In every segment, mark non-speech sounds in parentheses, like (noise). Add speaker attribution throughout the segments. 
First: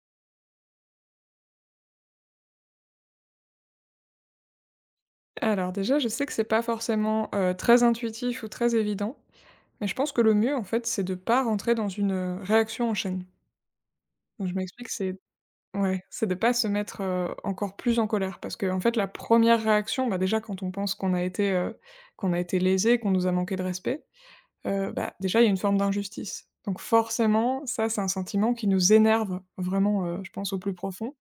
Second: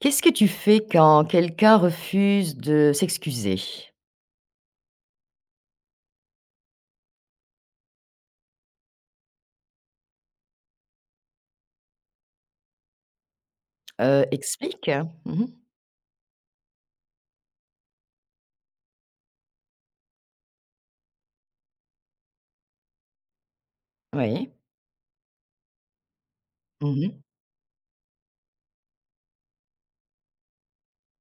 Speaker 1: Qu'est-ce que tu fais quand quelqu'un refuse de s'excuser?
Speaker 2: Alors déjà, je sais que c'est pas forcément, très intuitif ou très évident, mais je pense que le mieux, en fait, c'est de pas rentrer dans une, réaction en chaîne. Donc je m'explique,
Speaker 1: Explique.
Speaker 2: c'est
Speaker 1: Mmh.
Speaker 2: ouais, c'est de pas se mettre, encore plus en colère parce qu'en fait la première réaction, bah, déjà quand on pense qu'on a été lésé, qu'on nous a manqué de respect,
Speaker 1: Oui.
Speaker 2: bah, déjà il y a une forme d'injustice. Donc
Speaker 1: Mmh.
Speaker 2: forcément, ça, c'est un sentiment qui nous énerve vraiment, je pense au plus profond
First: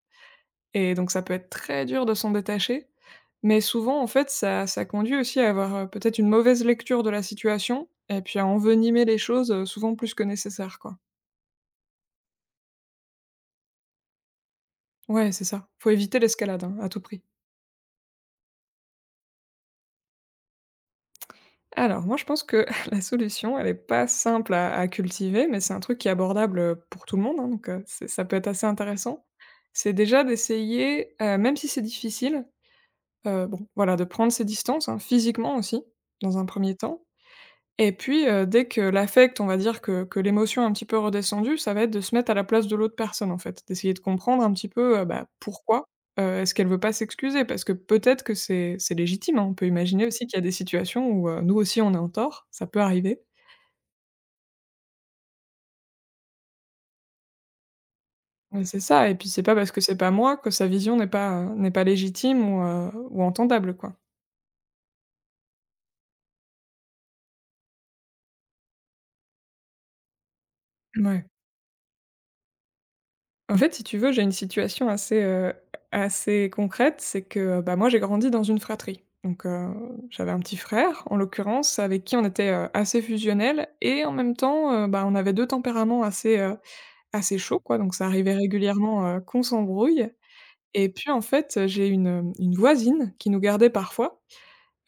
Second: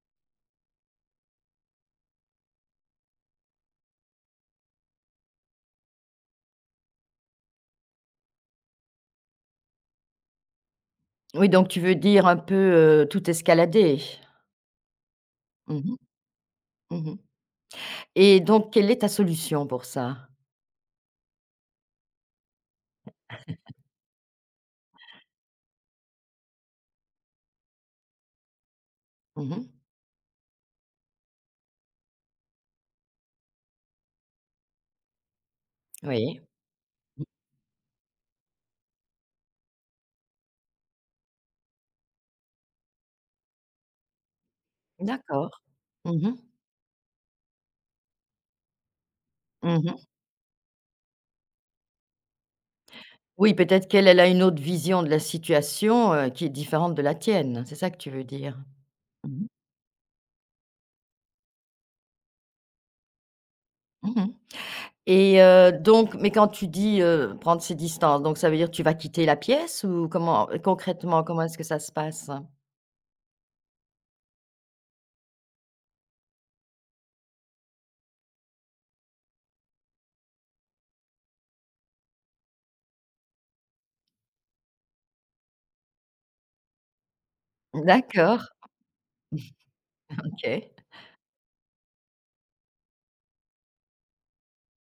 Speaker 2: et donc ça peut être très dur de s'en détacher, mais souvent, en fait, ça conduit aussi à avoir, peut-être une mauvaise lecture de la situation et puis à envenimer les choses, souvent plus que nécessaire, quoi.
Speaker 1: Oui, donc tu veux dire un peu, tout escalader?
Speaker 2: Ouais, c'est ça.
Speaker 1: Mmh
Speaker 2: Faut
Speaker 1: mh.
Speaker 2: éviter l'escalade, hein, à tout
Speaker 1: Mmh,
Speaker 2: prix.
Speaker 1: et donc quelle est ta solution pour ça?
Speaker 2: Alors moi, je pense que (laughs) la solution, elle est pas simple à cultiver, mais c'est un truc qui est abordable, pour tout le monde, hein, donc c'est ça peut être assez intéressant.
Speaker 1: Mmh.
Speaker 2: C'est déjà d'essayer, même si c'est difficile, bon, voilà, de prendre ses distances, hein, physiquement aussi, dans
Speaker 1: Oui.
Speaker 2: un premier temps. Et puis, dès que l'affect, on va dire que l'émotion est un petit peu redescendue, ça va être de se mettre à la place de l'autre personne, en fait. D'essayer de comprendre un petit peu, bah,
Speaker 1: D'accord.
Speaker 2: pourquoi,
Speaker 1: Mmh mh.
Speaker 2: est-ce qu'elle veut pas s'excuser? Parce que peut-être que c'est légitime, hein. On peut
Speaker 1: Mmh.
Speaker 2: imaginer aussi qu'il y a des situations où, nous aussi on est en tort, ça peut arriver.
Speaker 1: Oui, peut-être qu'elle, elle a une autre vision de la situation, qui est différente de la tienne. C'est ça que tu veux dire?
Speaker 2: C'est ça et puis
Speaker 1: Mmh
Speaker 2: c'est
Speaker 1: mh.
Speaker 2: pas parce que c'est pas moi que sa vision n'est pas légitime ou entendable, quoi.
Speaker 1: Mmh. Et donc mais quand tu dis, prendre ses distances, donc ça veut dire que tu vas quitter la pièce ou comment concrètement,
Speaker 2: Ouais.
Speaker 1: comment est-ce que ça se passe?
Speaker 2: En fait, si tu veux, j'ai une situation assez concrète, c'est que, bah, moi j'ai grandi dans une fratrie. Donc, j'avais un petit frère, en l'occurrence, avec qui on était, assez fusionnel et en même temps, bah, on avait 2 tempéraments assez chauds quoi, donc ça arrivait
Speaker 1: D'accord,
Speaker 2: régulièrement, qu'on s'embrouille
Speaker 1: OK.
Speaker 2: et puis en fait, j'ai une voisine qui nous gardait parfois,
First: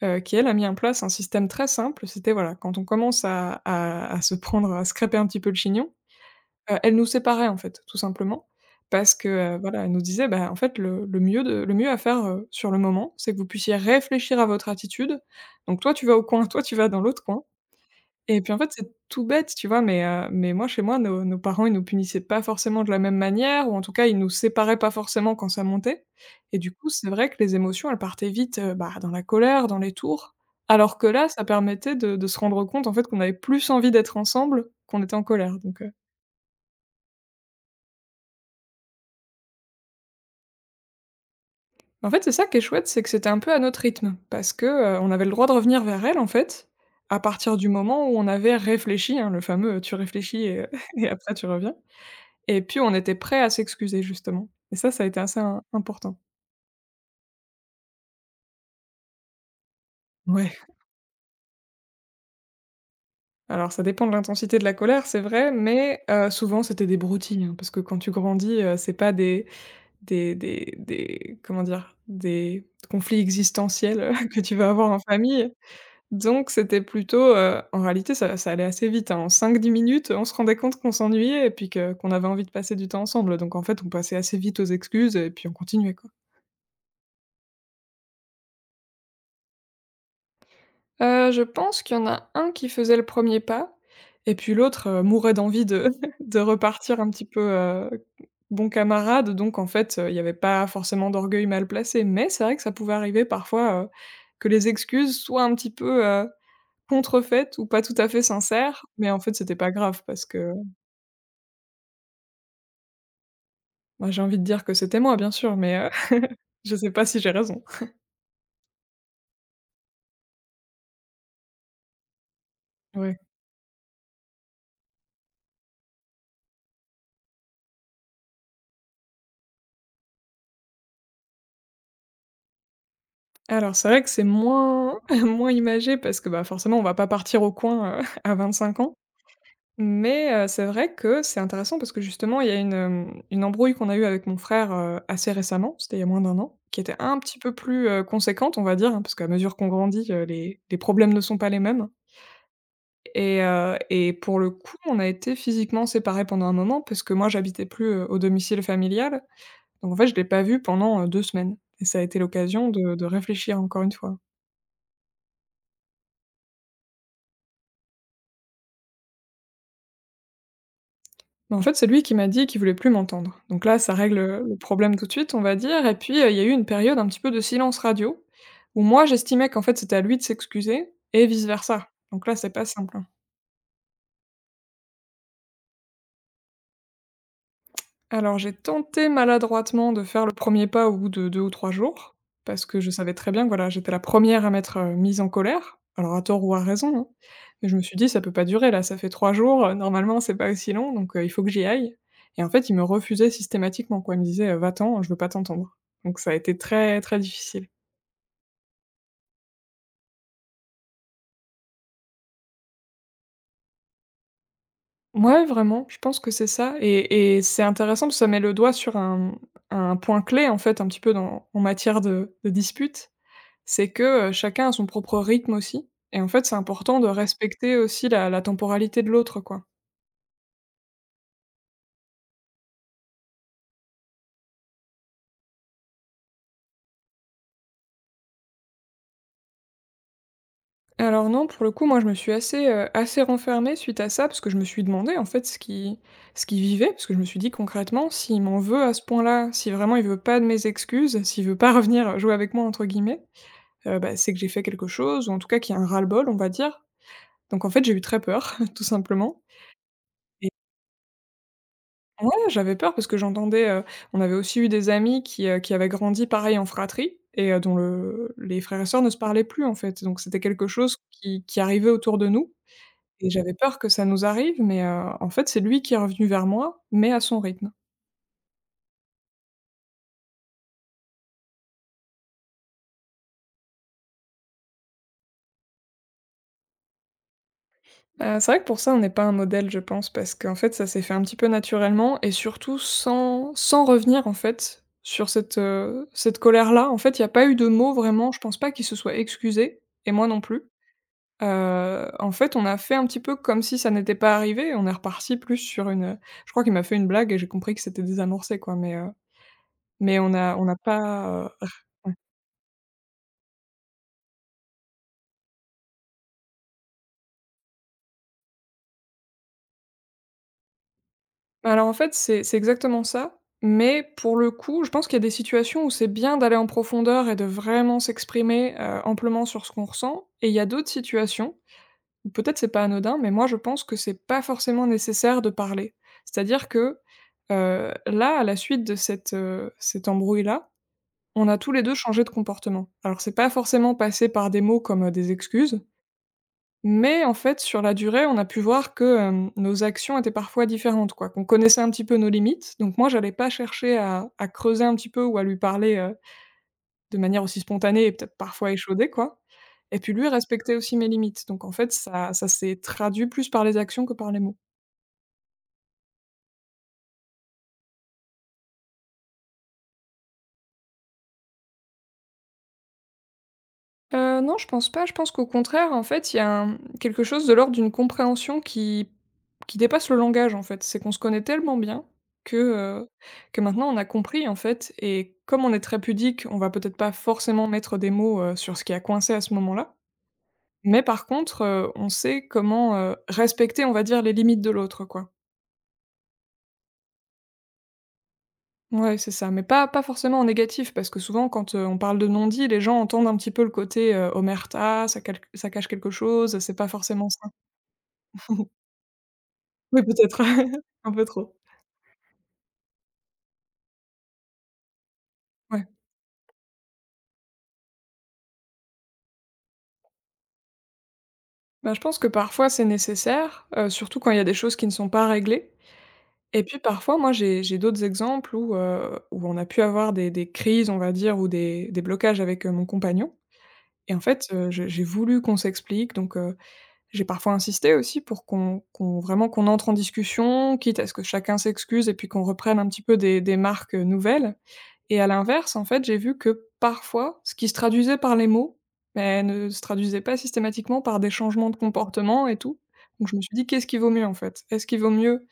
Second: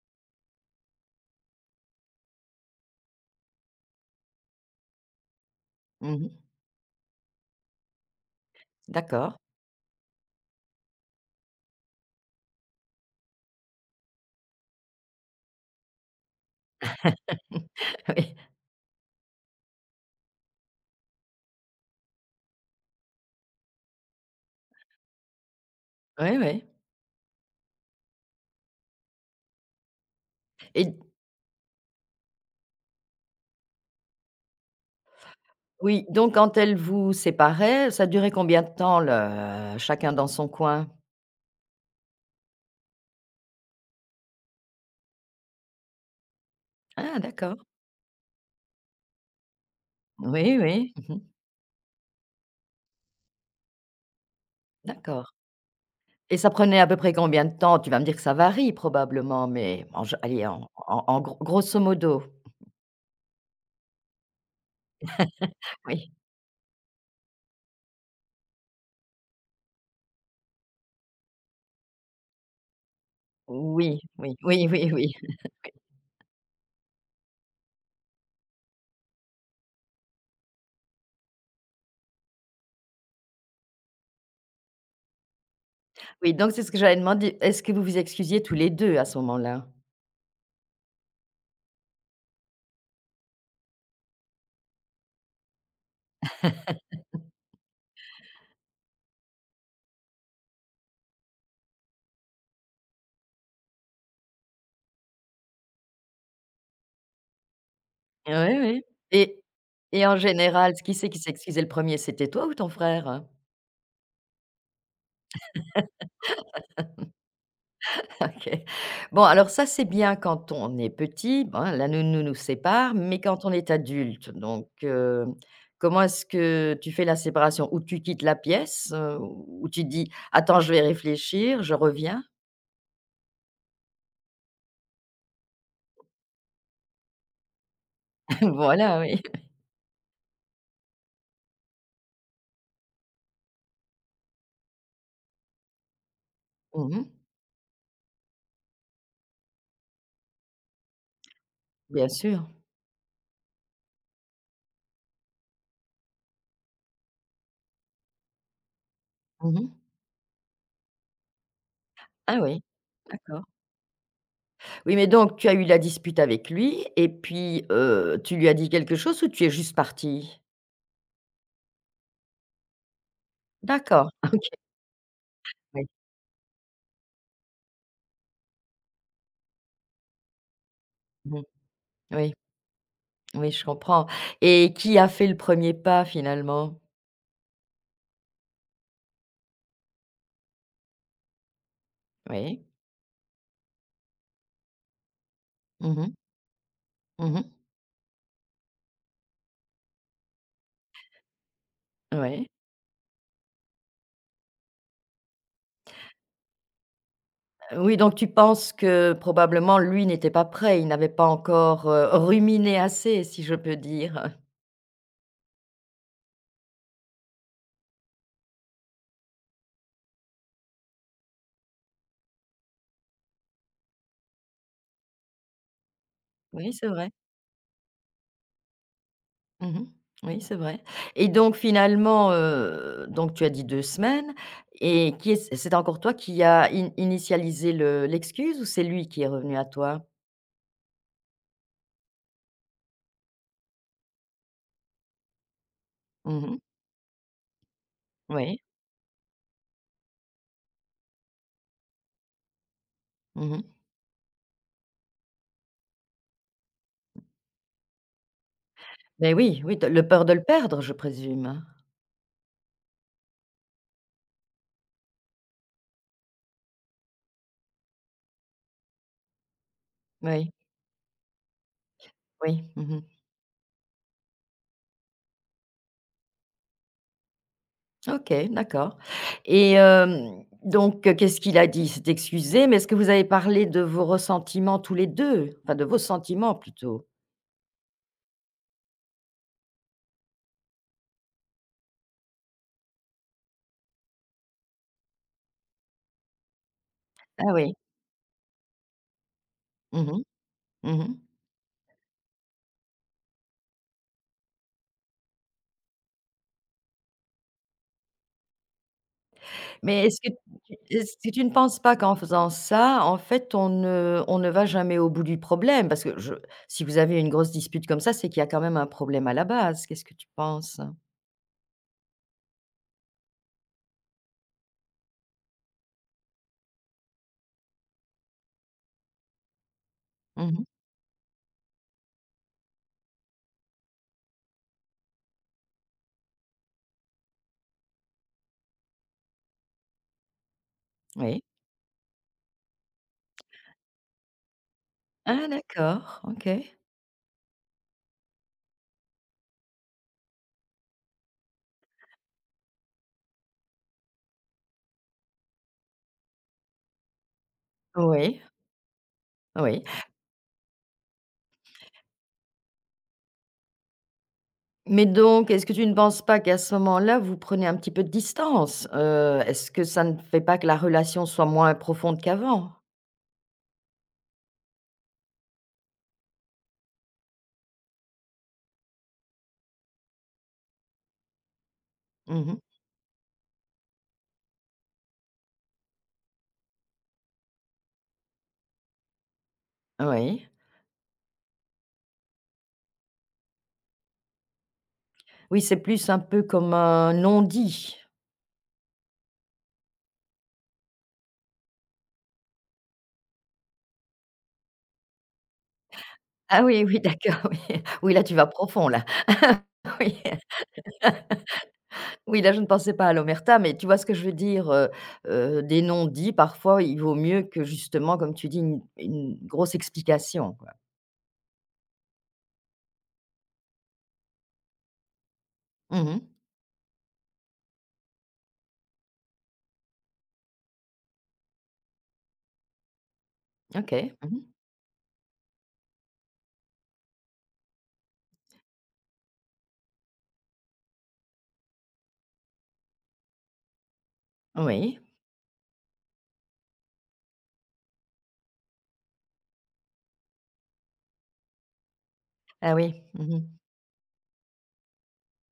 Speaker 2: qui elle a mis en place un système très simple. C'était voilà, quand on commence à se prendre, à se crêper un petit peu le chignon.
Speaker 1: Mmh.
Speaker 2: Elle nous séparait, en fait, tout simplement. Parce que,
Speaker 1: D'accord.
Speaker 2: voilà, elle nous disait: «Bah, en fait, le mieux à faire, sur le moment, c'est que vous puissiez réfléchir à votre attitude. Donc toi, tu vas au coin, toi, tu vas dans l'autre coin»
Speaker 1: (laughs) Oui.
Speaker 2: et puis, en fait, c'est tout bête, tu vois? Mais moi, chez moi, nos parents, ils nous punissaient pas forcément de la même manière ou en tout cas, ils nous séparaient pas forcément quand ça montait
Speaker 1: Oui,
Speaker 2: et
Speaker 1: oui.
Speaker 2: du coup, c'est vrai que les émotions, elles partaient vite, bah, dans la colère, dans les tours.
Speaker 1: Et
Speaker 2: Alors que là, ça permettait de se rendre compte, en fait, qu'on avait plus envie d'être ensemble qu'on était en colère.
Speaker 1: oui, donc quand elles vous séparaient, ça durait combien de temps le chacun dans son coin?
Speaker 2: En fait, c'est ça qui est chouette, c'est que c'était un peu à notre rythme parce que, on avait le droit de revenir vers elle, en fait,
Speaker 1: Ah,
Speaker 2: à partir
Speaker 1: d'accord.
Speaker 2: du moment où on avait réfléchi, hein, le fameux, tu réfléchis
Speaker 1: Oui,
Speaker 2: et
Speaker 1: oui.
Speaker 2: (laughs) et
Speaker 1: Mmh.
Speaker 2: après tu reviens et puis on était prêt à s'excuser justement et ça a été
Speaker 1: D'accord.
Speaker 2: assez im important.
Speaker 1: Et ça prenait à peu près combien de temps? Tu vas me dire que ça varie probablement, mais
Speaker 2: Ouais,
Speaker 1: en gros grosso modo?
Speaker 2: alors ça dépend de l'intensité de la colère, c'est vrai, mais
Speaker 1: Oui.
Speaker 2: souvent c'était des broutilles, hein, parce que quand tu grandis, c'est pas des comment dire? Des conflits
Speaker 1: Oui,
Speaker 2: existentiels, (laughs)
Speaker 1: oui,
Speaker 2: que tu
Speaker 1: oui,
Speaker 2: vas avoir
Speaker 1: oui,
Speaker 2: en
Speaker 1: oui.
Speaker 2: famille. Donc c'était plutôt, en réalité ça allait assez vite, hein. En 5-10 minutes, on se rendait compte qu'on s'ennuyait et puis que qu'on avait envie de passer du temps ensemble, donc en fait, on passait assez vite aux excuses et puis on continuait, quoi.
Speaker 1: Oui, donc c'est ce que j'avais demandé. Est-ce que vous vous excusiez tous les deux à ce moment-là?
Speaker 2: Je pense qu'il y en a un qui faisait le premier pas et puis l'autre, mourait d'envie de (laughs) de repartir un petit peu, bon camarade, donc en fait, il y avait pas forcément d'orgueil mal placé. Mais c'est vrai que ça pouvait arriver parfois, que les excuses soient un petit peu, contrefaites ou pas tout à fait
Speaker 1: Oui, oui.
Speaker 2: sincères, mais en fait,
Speaker 1: Et
Speaker 2: c'était pas grave
Speaker 1: en
Speaker 2: parce que.
Speaker 1: général, qui c'est qui s'excusait le premier? C'était toi ou ton frère?
Speaker 2: Bah, j'ai envie de dire que c'était moi, bien sûr, mais (laughs) je sais pas si j'ai raison.
Speaker 1: (laughs) OK. Bon, alors ça, c'est bien quand on est petit, bon, la nounou nous sépare,
Speaker 2: Ouais.
Speaker 1: mais quand on est adulte, donc comment est-ce que tu fais la séparation? Ou tu quittes la pièce, ou tu dis: «Attends, je vais réfléchir, je reviens».
Speaker 2: Alors, c'est vrai que c'est moins (laughs) moins imagé parce que, bah, forcément, on va pas partir au coin, (laughs) à
Speaker 1: (laughs)
Speaker 2: 25 ans,
Speaker 1: Voilà, oui.
Speaker 2: mais c'est vrai que c'est intéressant parce que justement, il y a une embrouille qu'on a eue avec mon frère, assez récemment, c'était il y a moins d'un an, qui était
Speaker 1: Mmh.
Speaker 2: un petit peu plus, conséquente, on va dire, hein, parce qu'à mesure qu'on grandit, les problèmes ne sont pas les mêmes
Speaker 1: Bien sûr.
Speaker 2: et pour le coup, on a été physiquement séparés pendant un moment parce que moi, j'habitais plus, au domicile familial.
Speaker 1: Mmh.
Speaker 2: Donc en fait, je l'ai pas vu pendant, 2 semaines et ça a été
Speaker 1: Ah oui.
Speaker 2: l'occasion de
Speaker 1: D'accord.
Speaker 2: réfléchir encore une fois.
Speaker 1: Oui, mais donc tu as eu la dispute avec lui et puis, tu lui as dit quelque chose ou tu es juste partie?
Speaker 2: Mais en fait, c'est lui qui m'a dit qu'il voulait plus m'entendre. Donc là, ça
Speaker 1: D'accord, (laughs)
Speaker 2: règle
Speaker 1: OK,
Speaker 2: le problème tout de suite, on va dire
Speaker 1: oui.
Speaker 2: et puis, il y a eu une période un petit peu de silence radio où moi, j'estimais qu'en fait, c'était à lui de s'excuser et
Speaker 1: Mmh.
Speaker 2: vice versa. Donc
Speaker 1: Oui,
Speaker 2: là, c'est pas simple, hein.
Speaker 1: oui, je comprends et qui a fait le premier pas finalement?
Speaker 2: Alors j'ai tenté maladroitement de faire le premier pas au bout de 2 ou 3 jours,
Speaker 1: Oui.
Speaker 2: parce que je savais très bien que voilà, j'étais la première à m'être, mise en colère,
Speaker 1: Mmh
Speaker 2: alors
Speaker 1: mh.
Speaker 2: à tort ou à raison, hein.
Speaker 1: Mmh.
Speaker 2: Mais je me suis dit: «Ça peut pas durer là, ça fait 3 jours, normalement c'est pas aussi long donc, il faut que j'y aille» et
Speaker 1: Ouais.
Speaker 2: en fait, il me refusait systématiquement quoi, il me disait: Va-t'en, je veux pas t'entendre». Donc ça a été très, très difficile.
Speaker 1: Oui, oui, donc tu penses que probablement lui n'était pas prêt, il n'avait pas encore, ruminé assez si je peux dire? (laughs)
Speaker 2: Mouais, vraiment, je pense que c'est ça et c'est intéressant parce que ça met le doigt sur un point clé en fait un petit peu dans en matière de disputes. C'est que, chacun a son propre rythme aussi et en fait, c'est
Speaker 1: Oui, c'est
Speaker 2: important de
Speaker 1: vrai.
Speaker 2: respecter aussi la temporalité de l'autre, quoi.
Speaker 1: Mmh. Oui, c'est vrai et donc finalement, donc tu as dit 2 semaines et qui est c'est encore toi qui a in initialisé le l'excuse ou c'est lui qui est revenu à toi?
Speaker 2: Alors non, pour le coup, moi, je me suis assez renfermée suite à ça parce que je me suis demandé, en fait, ce
Speaker 1: Mmh.
Speaker 2: qu'il vivait. Parce que je me suis dit: «Concrètement, s'il m'en
Speaker 1: Oui.
Speaker 2: veut à ce point-là, si vraiment il veut pas de mes excuses, s'il veut pas (laughs) revenir jouer avec moi, entre guillemets,
Speaker 1: Mmh mh.
Speaker 2: bah, c'est que j'ai fait quelque chose ou en tout cas qu'il y a un ras-le-bol», on va dire. Donc en fait, j'ai eu très peur, (laughs) tout simplement.
Speaker 1: Oui, oui, de le peur de le perdre, je présume?
Speaker 2: Ouais, j'avais peur parce que j'entendais, on avait aussi eu des amis qui avaient grandi pareil en fratrie et dont le les frères et sœurs ne se parlaient plus, en fait. Donc c'était
Speaker 1: Oui,
Speaker 2: quelque chose qui arrivait autour de nous
Speaker 1: oui. Mmh.
Speaker 2: et j'avais peur que ça nous arrive, mais en fait, c'est lui qui est revenu vers moi, mais à son rythme.
Speaker 1: OK, d'accord et hem, donc qu'est-ce qu'il a dit? Il s'est excusé, mais est-ce que vous avez parlé de vos ressentiments tous les deux? Enfin, de vos sentiments plutôt?
Speaker 2: C'est vrai que pour ça, on n'est pas un modèle, je pense, parce qu'en fait, ça s'est fait un petit peu naturellement et surtout sans revenir, en fait, sur cette colère-là. En fait, il y a pas
Speaker 1: Ah
Speaker 2: eu de
Speaker 1: oui.
Speaker 2: mots vraiment, je pense pas qu'il se soit excusé
Speaker 1: Mmh
Speaker 2: et
Speaker 1: mh.
Speaker 2: moi non plus.
Speaker 1: Mmh.
Speaker 2: En fait, on a fait un petit peu comme si ça n'était pas arrivé. On est reparti plus sur je crois qu'il m'a fait une blague et j'ai compris que c'était désamorcé, quoi, mais heu,
Speaker 1: Mais
Speaker 2: mais on n'a
Speaker 1: est-ce que tu
Speaker 2: pas,
Speaker 1: ne penses pas
Speaker 2: ouais.
Speaker 1: qu'en faisant ça, en fait, on ne va jamais au bout du problème? Parce que je si vous avez une grosse dispute comme ça, c'est qu'il y a quand même un problème à la base. Qu'est-ce que tu penses?
Speaker 2: Alors, en fait, c'est exactement ça, mais pour le coup, je pense qu'il y a des situations où c'est bien d'aller en profondeur et de vraiment s'exprimer, amplement sur ce qu'on ressent et il y
Speaker 1: Mmh.
Speaker 2: a d'autres situations où peut-être c'est pas anodin, mais moi, je pense que c'est pas forcément nécessaire de parler. C'est-à-dire que, là, à la suite de cette embrouille-là,
Speaker 1: Oui.
Speaker 2: on a tous les 2 changé de comportement. Alors c'est pas forcément passé par des mots comme, des
Speaker 1: Ah
Speaker 2: excuses,
Speaker 1: d'accord, OK.
Speaker 2: mais en fait sur la durée, on a pu voir que, nos actions étaient parfois différentes quoi, qu'on connaissait un petit peu nos limites. Donc moi j'allais pas chercher à creuser un petit peu ou à lui parler, de manière aussi spontanée et peut-être
Speaker 1: Oui,
Speaker 2: parfois échaudée quoi.
Speaker 1: oui.
Speaker 2: Et puis lui respectait aussi mes limites. Donc en fait ça s'est traduit plus par les actions que par les mots.
Speaker 1: Mais donc, est-ce que tu ne penses pas qu'à ce moment-là, vous prenez un petit peu de distance? Est-ce que ça ne fait pas que la relation soit moins profonde qu'avant?
Speaker 2: Non, je pense pas. Je pense qu'au contraire, en fait, il y a un quelque chose de l'ordre d'une compréhension qui dépasse le langage, en fait. C'est qu'on se connaît tellement bien que,
Speaker 1: Mmh.
Speaker 2: heu, que maintenant on a compris, en fait, et comme on est très pudique, on va peut-être pas forcément mettre des mots, sur ce qui a coincé à ce moment-là.
Speaker 1: Oui.
Speaker 2: Mais par contre, on sait comment, respecter, on va dire, les limites de l'autre, quoi.
Speaker 1: Oui, c'est plus un peu comme un non-dit.
Speaker 2: Ouais, c'est ça, mais pas forcément en négatif, parce que souvent quand, on parle de non-dit, les gens entendent un petit peu le côté, omerta, ça cache quelque chose,
Speaker 1: Ah
Speaker 2: c'est
Speaker 1: oui,
Speaker 2: pas
Speaker 1: oui,
Speaker 2: forcément ça.
Speaker 1: d'accord, oui. Oui, là, tu vas profond, là. (laughs)
Speaker 2: Oui,
Speaker 1: Oui,
Speaker 2: peut-être. (laughs) Un peu trop.
Speaker 1: oui, là, je ne pensais pas à l'omerta, mais tu vois ce que je veux dire? Des
Speaker 2: Ouais.
Speaker 1: non-dits, parfois, il vaut mieux que, justement, comme tu dis, une grosse explication, quoi.
Speaker 2: Bah, je pense que parfois c'est nécessaire, surtout quand il y a des choses qui ne sont pas réglées,
Speaker 1: Mmh.
Speaker 2: et puis parfois moi j'ai d'autres exemples où, où on a pu avoir des crises, on va dire, ou des blocages avec, mon compagnon,
Speaker 1: OK.
Speaker 2: et en fait,
Speaker 1: Mmh.
Speaker 2: j'ai voulu qu'on s'explique donc, j'ai parfois insisté aussi pour qu'on vraiment qu'on entre en discussion, quitte à ce que chacun s'excuse et puis qu'on reprenne un petit peu des marques, nouvelles.
Speaker 1: Oui.
Speaker 2: Et à l'inverse, en fait, j'ai vu que parfois, ce qui se traduisait par les mots, beh, ne se traduisait pas systématiquement par des changements de comportement et
Speaker 1: Ah
Speaker 2: tout.
Speaker 1: oui.
Speaker 2: Donc je me
Speaker 1: Mmh.
Speaker 2: suis dit: «Qu'est-ce qui vaut mieux, en fait?» Est-ce qu'il vaut mieux,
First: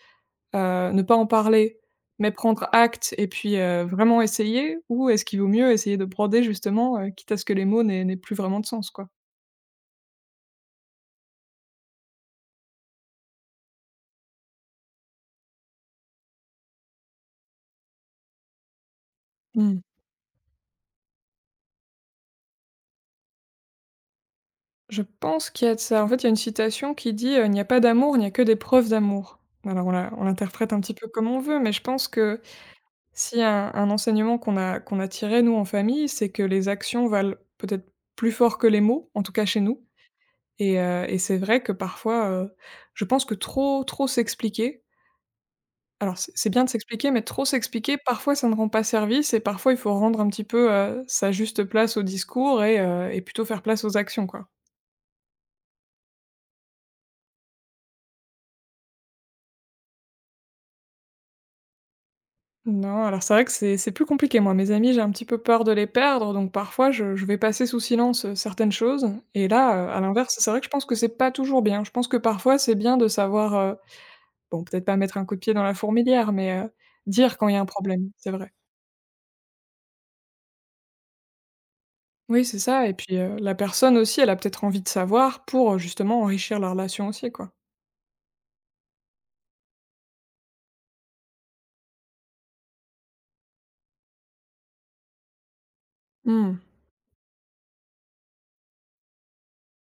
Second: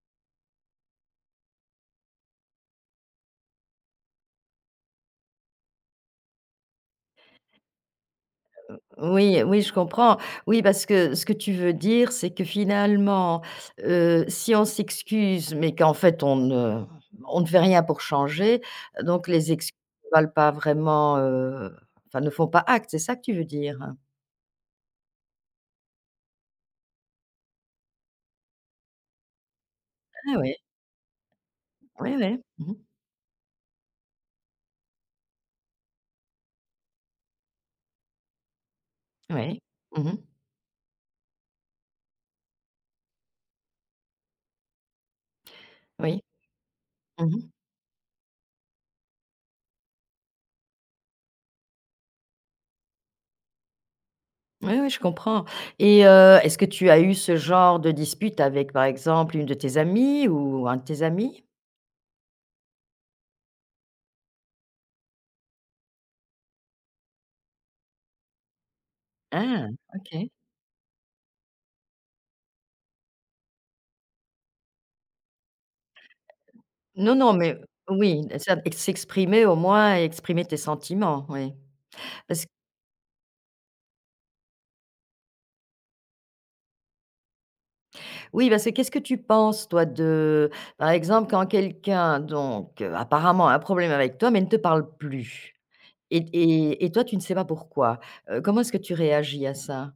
Speaker 2: ne pas en parler, mais prendre acte et puis, vraiment essayer? Ou est-ce qu'il vaut mieux essayer de broder justement, quitte à ce que les mots n'aient plus vraiment de sens, quoi?
Speaker 1: Oui, oui, je comprends. Oui, parce que ce que tu veux dire, c'est que finalement, si on s'excuse, mais qu'en fait on ne fait rien pour changer, donc les
Speaker 2: Mmh.
Speaker 1: excuses ne valent pas vraiment, enfin ne font pas acte, c'est ça que tu veux dire?
Speaker 2: Je pense qu'il y a de ça. En fait, il y a une citation qui dit, «Il n'y a pas d'amour, il n'y a que des preuves d'amour». Alors on la on
Speaker 1: Ah oui,
Speaker 2: l'interprète un petit peu comme on veut, mais je pense
Speaker 1: oui,
Speaker 2: que
Speaker 1: oui. Mmh.
Speaker 2: si un enseignement qu'on a tiré nous en famille, c'est que les actions valent peut-être plus fort que les mots, en tout cas chez
Speaker 1: Oui.
Speaker 2: nous,
Speaker 1: Mmh.
Speaker 2: et c'est vrai que parfois, je pense que trop s'expliquer, alors
Speaker 1: Oui.
Speaker 2: c'est bien de s'expliquer, mais trop
Speaker 1: Mmh.
Speaker 2: s'expliquer, parfois ça ne rend pas service, et parfois il faut rendre un petit peu, sa juste place au discours et plutôt faire place aux actions, quoi.
Speaker 1: Oui, oui, je comprends et est-ce que tu as eu ce genre de dispute avec, par exemple, une de tes amies ou un de tes amis?
Speaker 2: Non, alors c'est vrai que c'est plus compliqué. Moi, mes amis, j'ai un petit peu peur de les perdre, donc parfois je vais passer sous silence certaines choses. Et
Speaker 1: Ah!
Speaker 2: là, à
Speaker 1: OK.
Speaker 2: l'inverse, c'est vrai que je pense que c'est pas toujours bien. Je pense que parfois c'est bien de savoir, bon, peut-être pas mettre un coup de pied dans la fourmilière, mais
Speaker 1: Non, non,
Speaker 2: dire quand
Speaker 1: mais
Speaker 2: il y a un problème,
Speaker 1: oui,
Speaker 2: c'est vrai.
Speaker 1: ça ex s'exprimer au moins et exprimer tes sentiments, oui. Parce
Speaker 2: Oui,
Speaker 1: q
Speaker 2: c'est ça. Et puis la personne aussi, elle a peut-être envie de savoir pour justement enrichir la relation aussi, quoi.
Speaker 1: oui, parce que qu'est-ce que tu penses toi de par exemple, quand quelqu'un donc, apparemment a un problème avec toi, mais ne te parle plus et
Speaker 2: Hmm.
Speaker 1: toi tu ne sais pas pourquoi. Comment est-ce que tu réagis à ça?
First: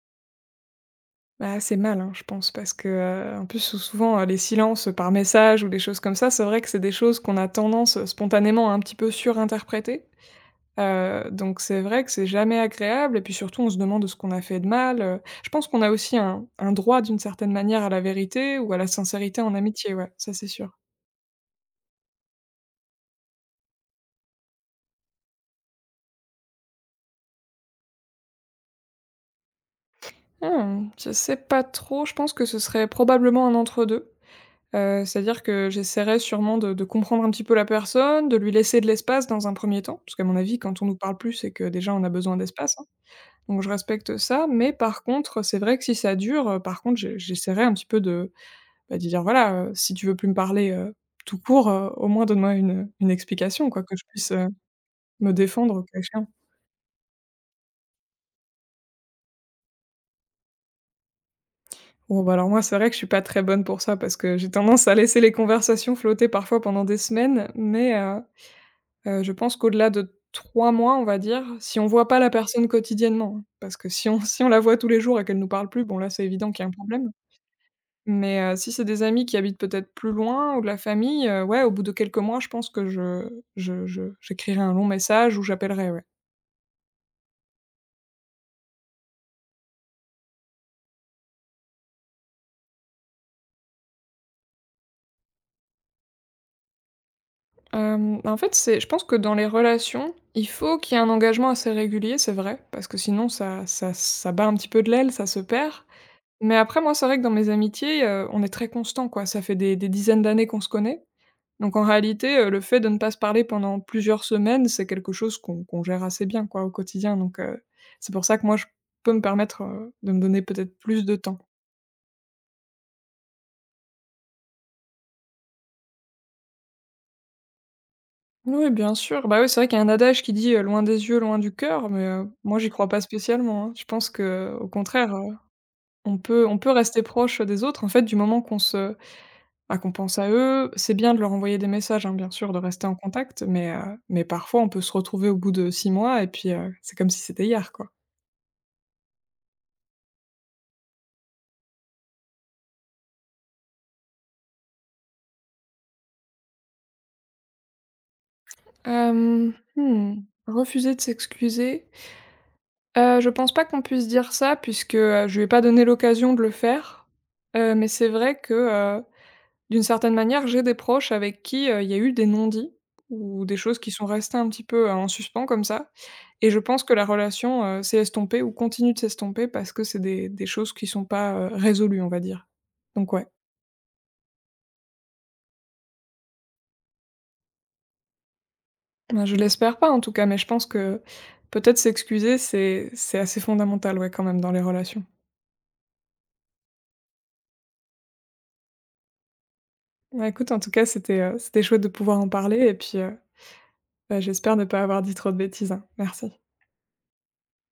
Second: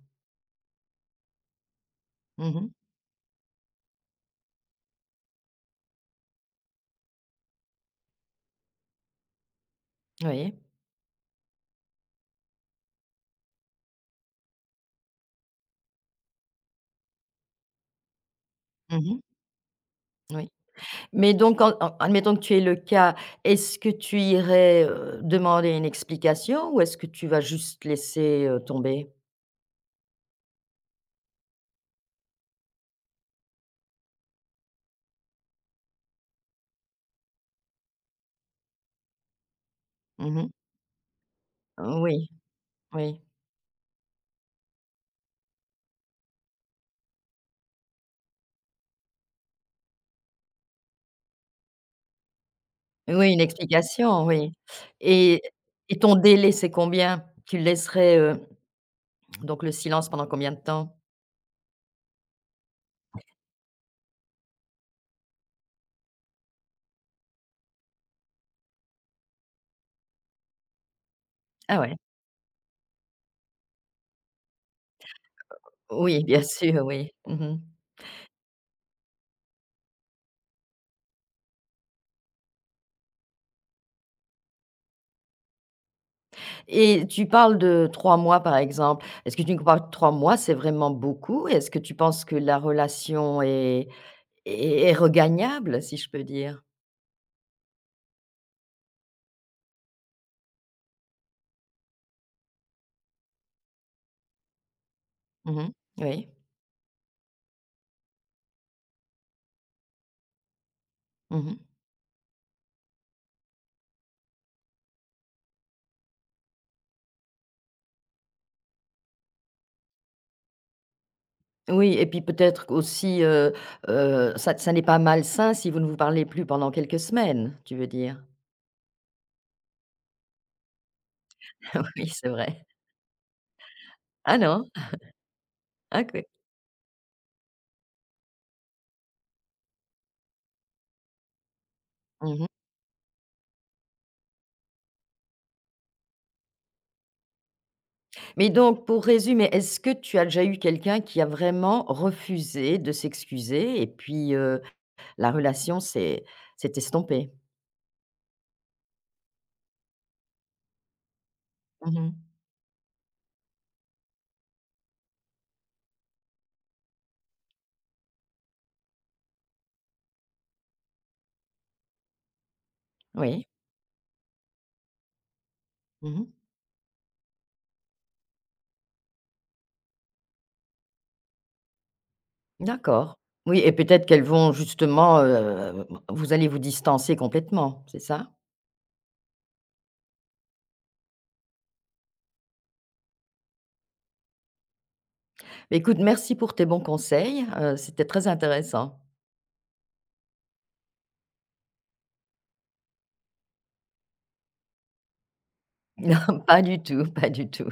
Speaker 2: Bah, c'est mal, hein, je pense,
Speaker 1: Mmh.
Speaker 2: parce que, en plus, souvent, les silences, par message ou des choses comme ça, c'est vrai que c'est des choses qu'on a tendance, spontanément à un petit peu surinterpréter.
Speaker 1: Oui.
Speaker 2: Donc c'est vrai que c'est jamais agréable et puis surtout on se demande ce qu'on a fait de mal. Je pense qu'on a aussi un droit d'une certaine manière à la vérité ou à la
Speaker 1: Mmh.
Speaker 2: sincérité en amitié, ouais, ça c'est
Speaker 1: Oui.
Speaker 2: sûr.
Speaker 1: Mais donc en admettons que tu aies le cas, est-ce que tu irais, demander une explication ou est-ce que tu vas juste laisser, tomber?
Speaker 2: Mmh, je sais pas trop, je pense que ce serait probablement un entre 2 C'est-à-dire que j'essaierai sûrement de comprendre un petit peu la personne, de lui laisser de l'espace dans un premier temps, parce qu'à mon
Speaker 1: Mmh.
Speaker 2: avis, quand on nous parle plus, c'est que déjà on a
Speaker 1: Oui,
Speaker 2: besoin d'espace, hein,
Speaker 1: oui.
Speaker 2: donc je respecte ça. Mais par contre, c'est vrai que si ça dure, par contre, je j'essaierai un petit peu de, bah, de dire: «Voilà, si tu veux plus me parler, tout court, au moins donne-moi une
Speaker 1: Oui, une
Speaker 2: explication quoi, que je
Speaker 1: explication,
Speaker 2: puisse,
Speaker 1: oui
Speaker 2: me
Speaker 1: et
Speaker 2: défendre au cas
Speaker 1: ton
Speaker 2: échéant».
Speaker 1: délai, c'est combien? Tu laisserais, donc le silence pendant combien de temps?
Speaker 2: Bon, bah, alors moi, c'est vrai que je suis pas très bonne pour ça, parce que j'ai tendance à laisser les conversations flotter parfois pendant des semaines, mais je pense qu'au-delà de 3 mois, on va dire,
Speaker 1: Ah
Speaker 2: si on
Speaker 1: ouais.
Speaker 2: voit pas la personne quotidiennement, hein, parce que si on (laughs) si on la voit tous les jours et qu'elle nous parle plus, bon là,
Speaker 1: Oui,
Speaker 2: c'est
Speaker 1: bien
Speaker 2: évident qu'il y a un
Speaker 1: sûr,
Speaker 2: problème.
Speaker 1: oui. Mmh,
Speaker 2: Mais si c'est des amis qui habitent peut-être plus loin ou de la famille, ouais, au bout de quelques mois, je pense que je j'écrirai un long message ou j'appellerai, ouais.
Speaker 1: et tu parles de 3 mois, par exemple. Est-ce que tu crois que 3 mois, c'est vraiment beaucoup? Est-ce que tu penses que la relation est est regagnable, si je peux dire?
Speaker 2: Hem, en fait, c'est, je pense que dans les relations, il faut qu'il y ait un engagement assez régulier, c'est vrai, parce que sinon ça bat un petit peu de l'aile, ça se perd.
Speaker 1: Mmh. Oui.
Speaker 2: Mais après, moi, c'est vrai que dans mes amitiés, on est très constant, quoi. Ça fait des dizaines d'années qu'on se connaît.
Speaker 1: Mmh.
Speaker 2: Donc en réalité, le fait de ne pas se parler pendant plusieurs semaines, c'est quelque chose qu'on gère assez bien quoi au quotidien, donc c'est pour ça que moi je peux me permettre, de me donner peut-être plus de temps.
Speaker 1: Oui et puis peut-être aussi, ça n'est pas malsain si vous ne vous parlez plus pendant quelques semaines, tu veux dire?
Speaker 2: Oui, bien sûr, bah, oui, c'est vrai qu'il y a un adage qui dit, «Loin des yeux, loin du cœur»,
Speaker 1: (laughs)
Speaker 2: mais
Speaker 1: Oui, c'est
Speaker 2: moi
Speaker 1: vrai.
Speaker 2: j'y crois pas spécialement, hein. Je pense
Speaker 1: Ah
Speaker 2: que au
Speaker 1: non?
Speaker 2: contraire, on
Speaker 1: OK.
Speaker 2: peut on peut rester proche des autres en fait du moment qu'on se, bah, qu'on pense à eux. C'est bien de leur envoyer des messages, hein, bien
Speaker 1: Mmh.
Speaker 2: sûr, de rester en contact, mais parfois on peut se retrouver au bout de 6 mois et puis, c'est comme si c'était hier, quoi.
Speaker 1: Mais donc pour résumer, est-ce que tu as déjà eu quelqu'un qui a vraiment refusé de s'excuser et puis, la relation s'est estompée?
Speaker 2: Hem, mmh, refuser de s'excuser?
Speaker 1: Mmh.
Speaker 2: Je pense pas qu'on puisse dire ça puisque, je lui ai pas donné l'occasion de le faire. Mais c'est vrai que, heu, d'une certaine manière, j'ai des proches avec qui, il y a eu des non-dits ou
Speaker 1: Oui.
Speaker 2: des choses qui sont restées un petit peu, en suspens comme ça,
Speaker 1: Mmh.
Speaker 2: et je pense que la relation, s'est estompée ou continue de s'estomper parce que c'est des choses qui sont pas, résolues, on va dire. Donc
Speaker 1: D'accord.
Speaker 2: ouais,
Speaker 1: Oui et peut-être qu'elles vont justement, vous allez vous distancer complètement, c'est ça?
Speaker 2: ben, je l'espère pas en tout cas, mais je pense que peut-être s'excuser, c'est assez fondamental, ouais, quand même dans les relations.
Speaker 1: Beh, écoute, merci pour tes bons conseils, c'était très intéressant. (laughs)
Speaker 2: Bah, écoute, en tout cas, c'était, c'était chouette de pouvoir en parler et puis, bah, j'espère ne pas avoir dit trop de bêtises, hein. Merci.
Speaker 1: Non, pas du tout, pas du tout.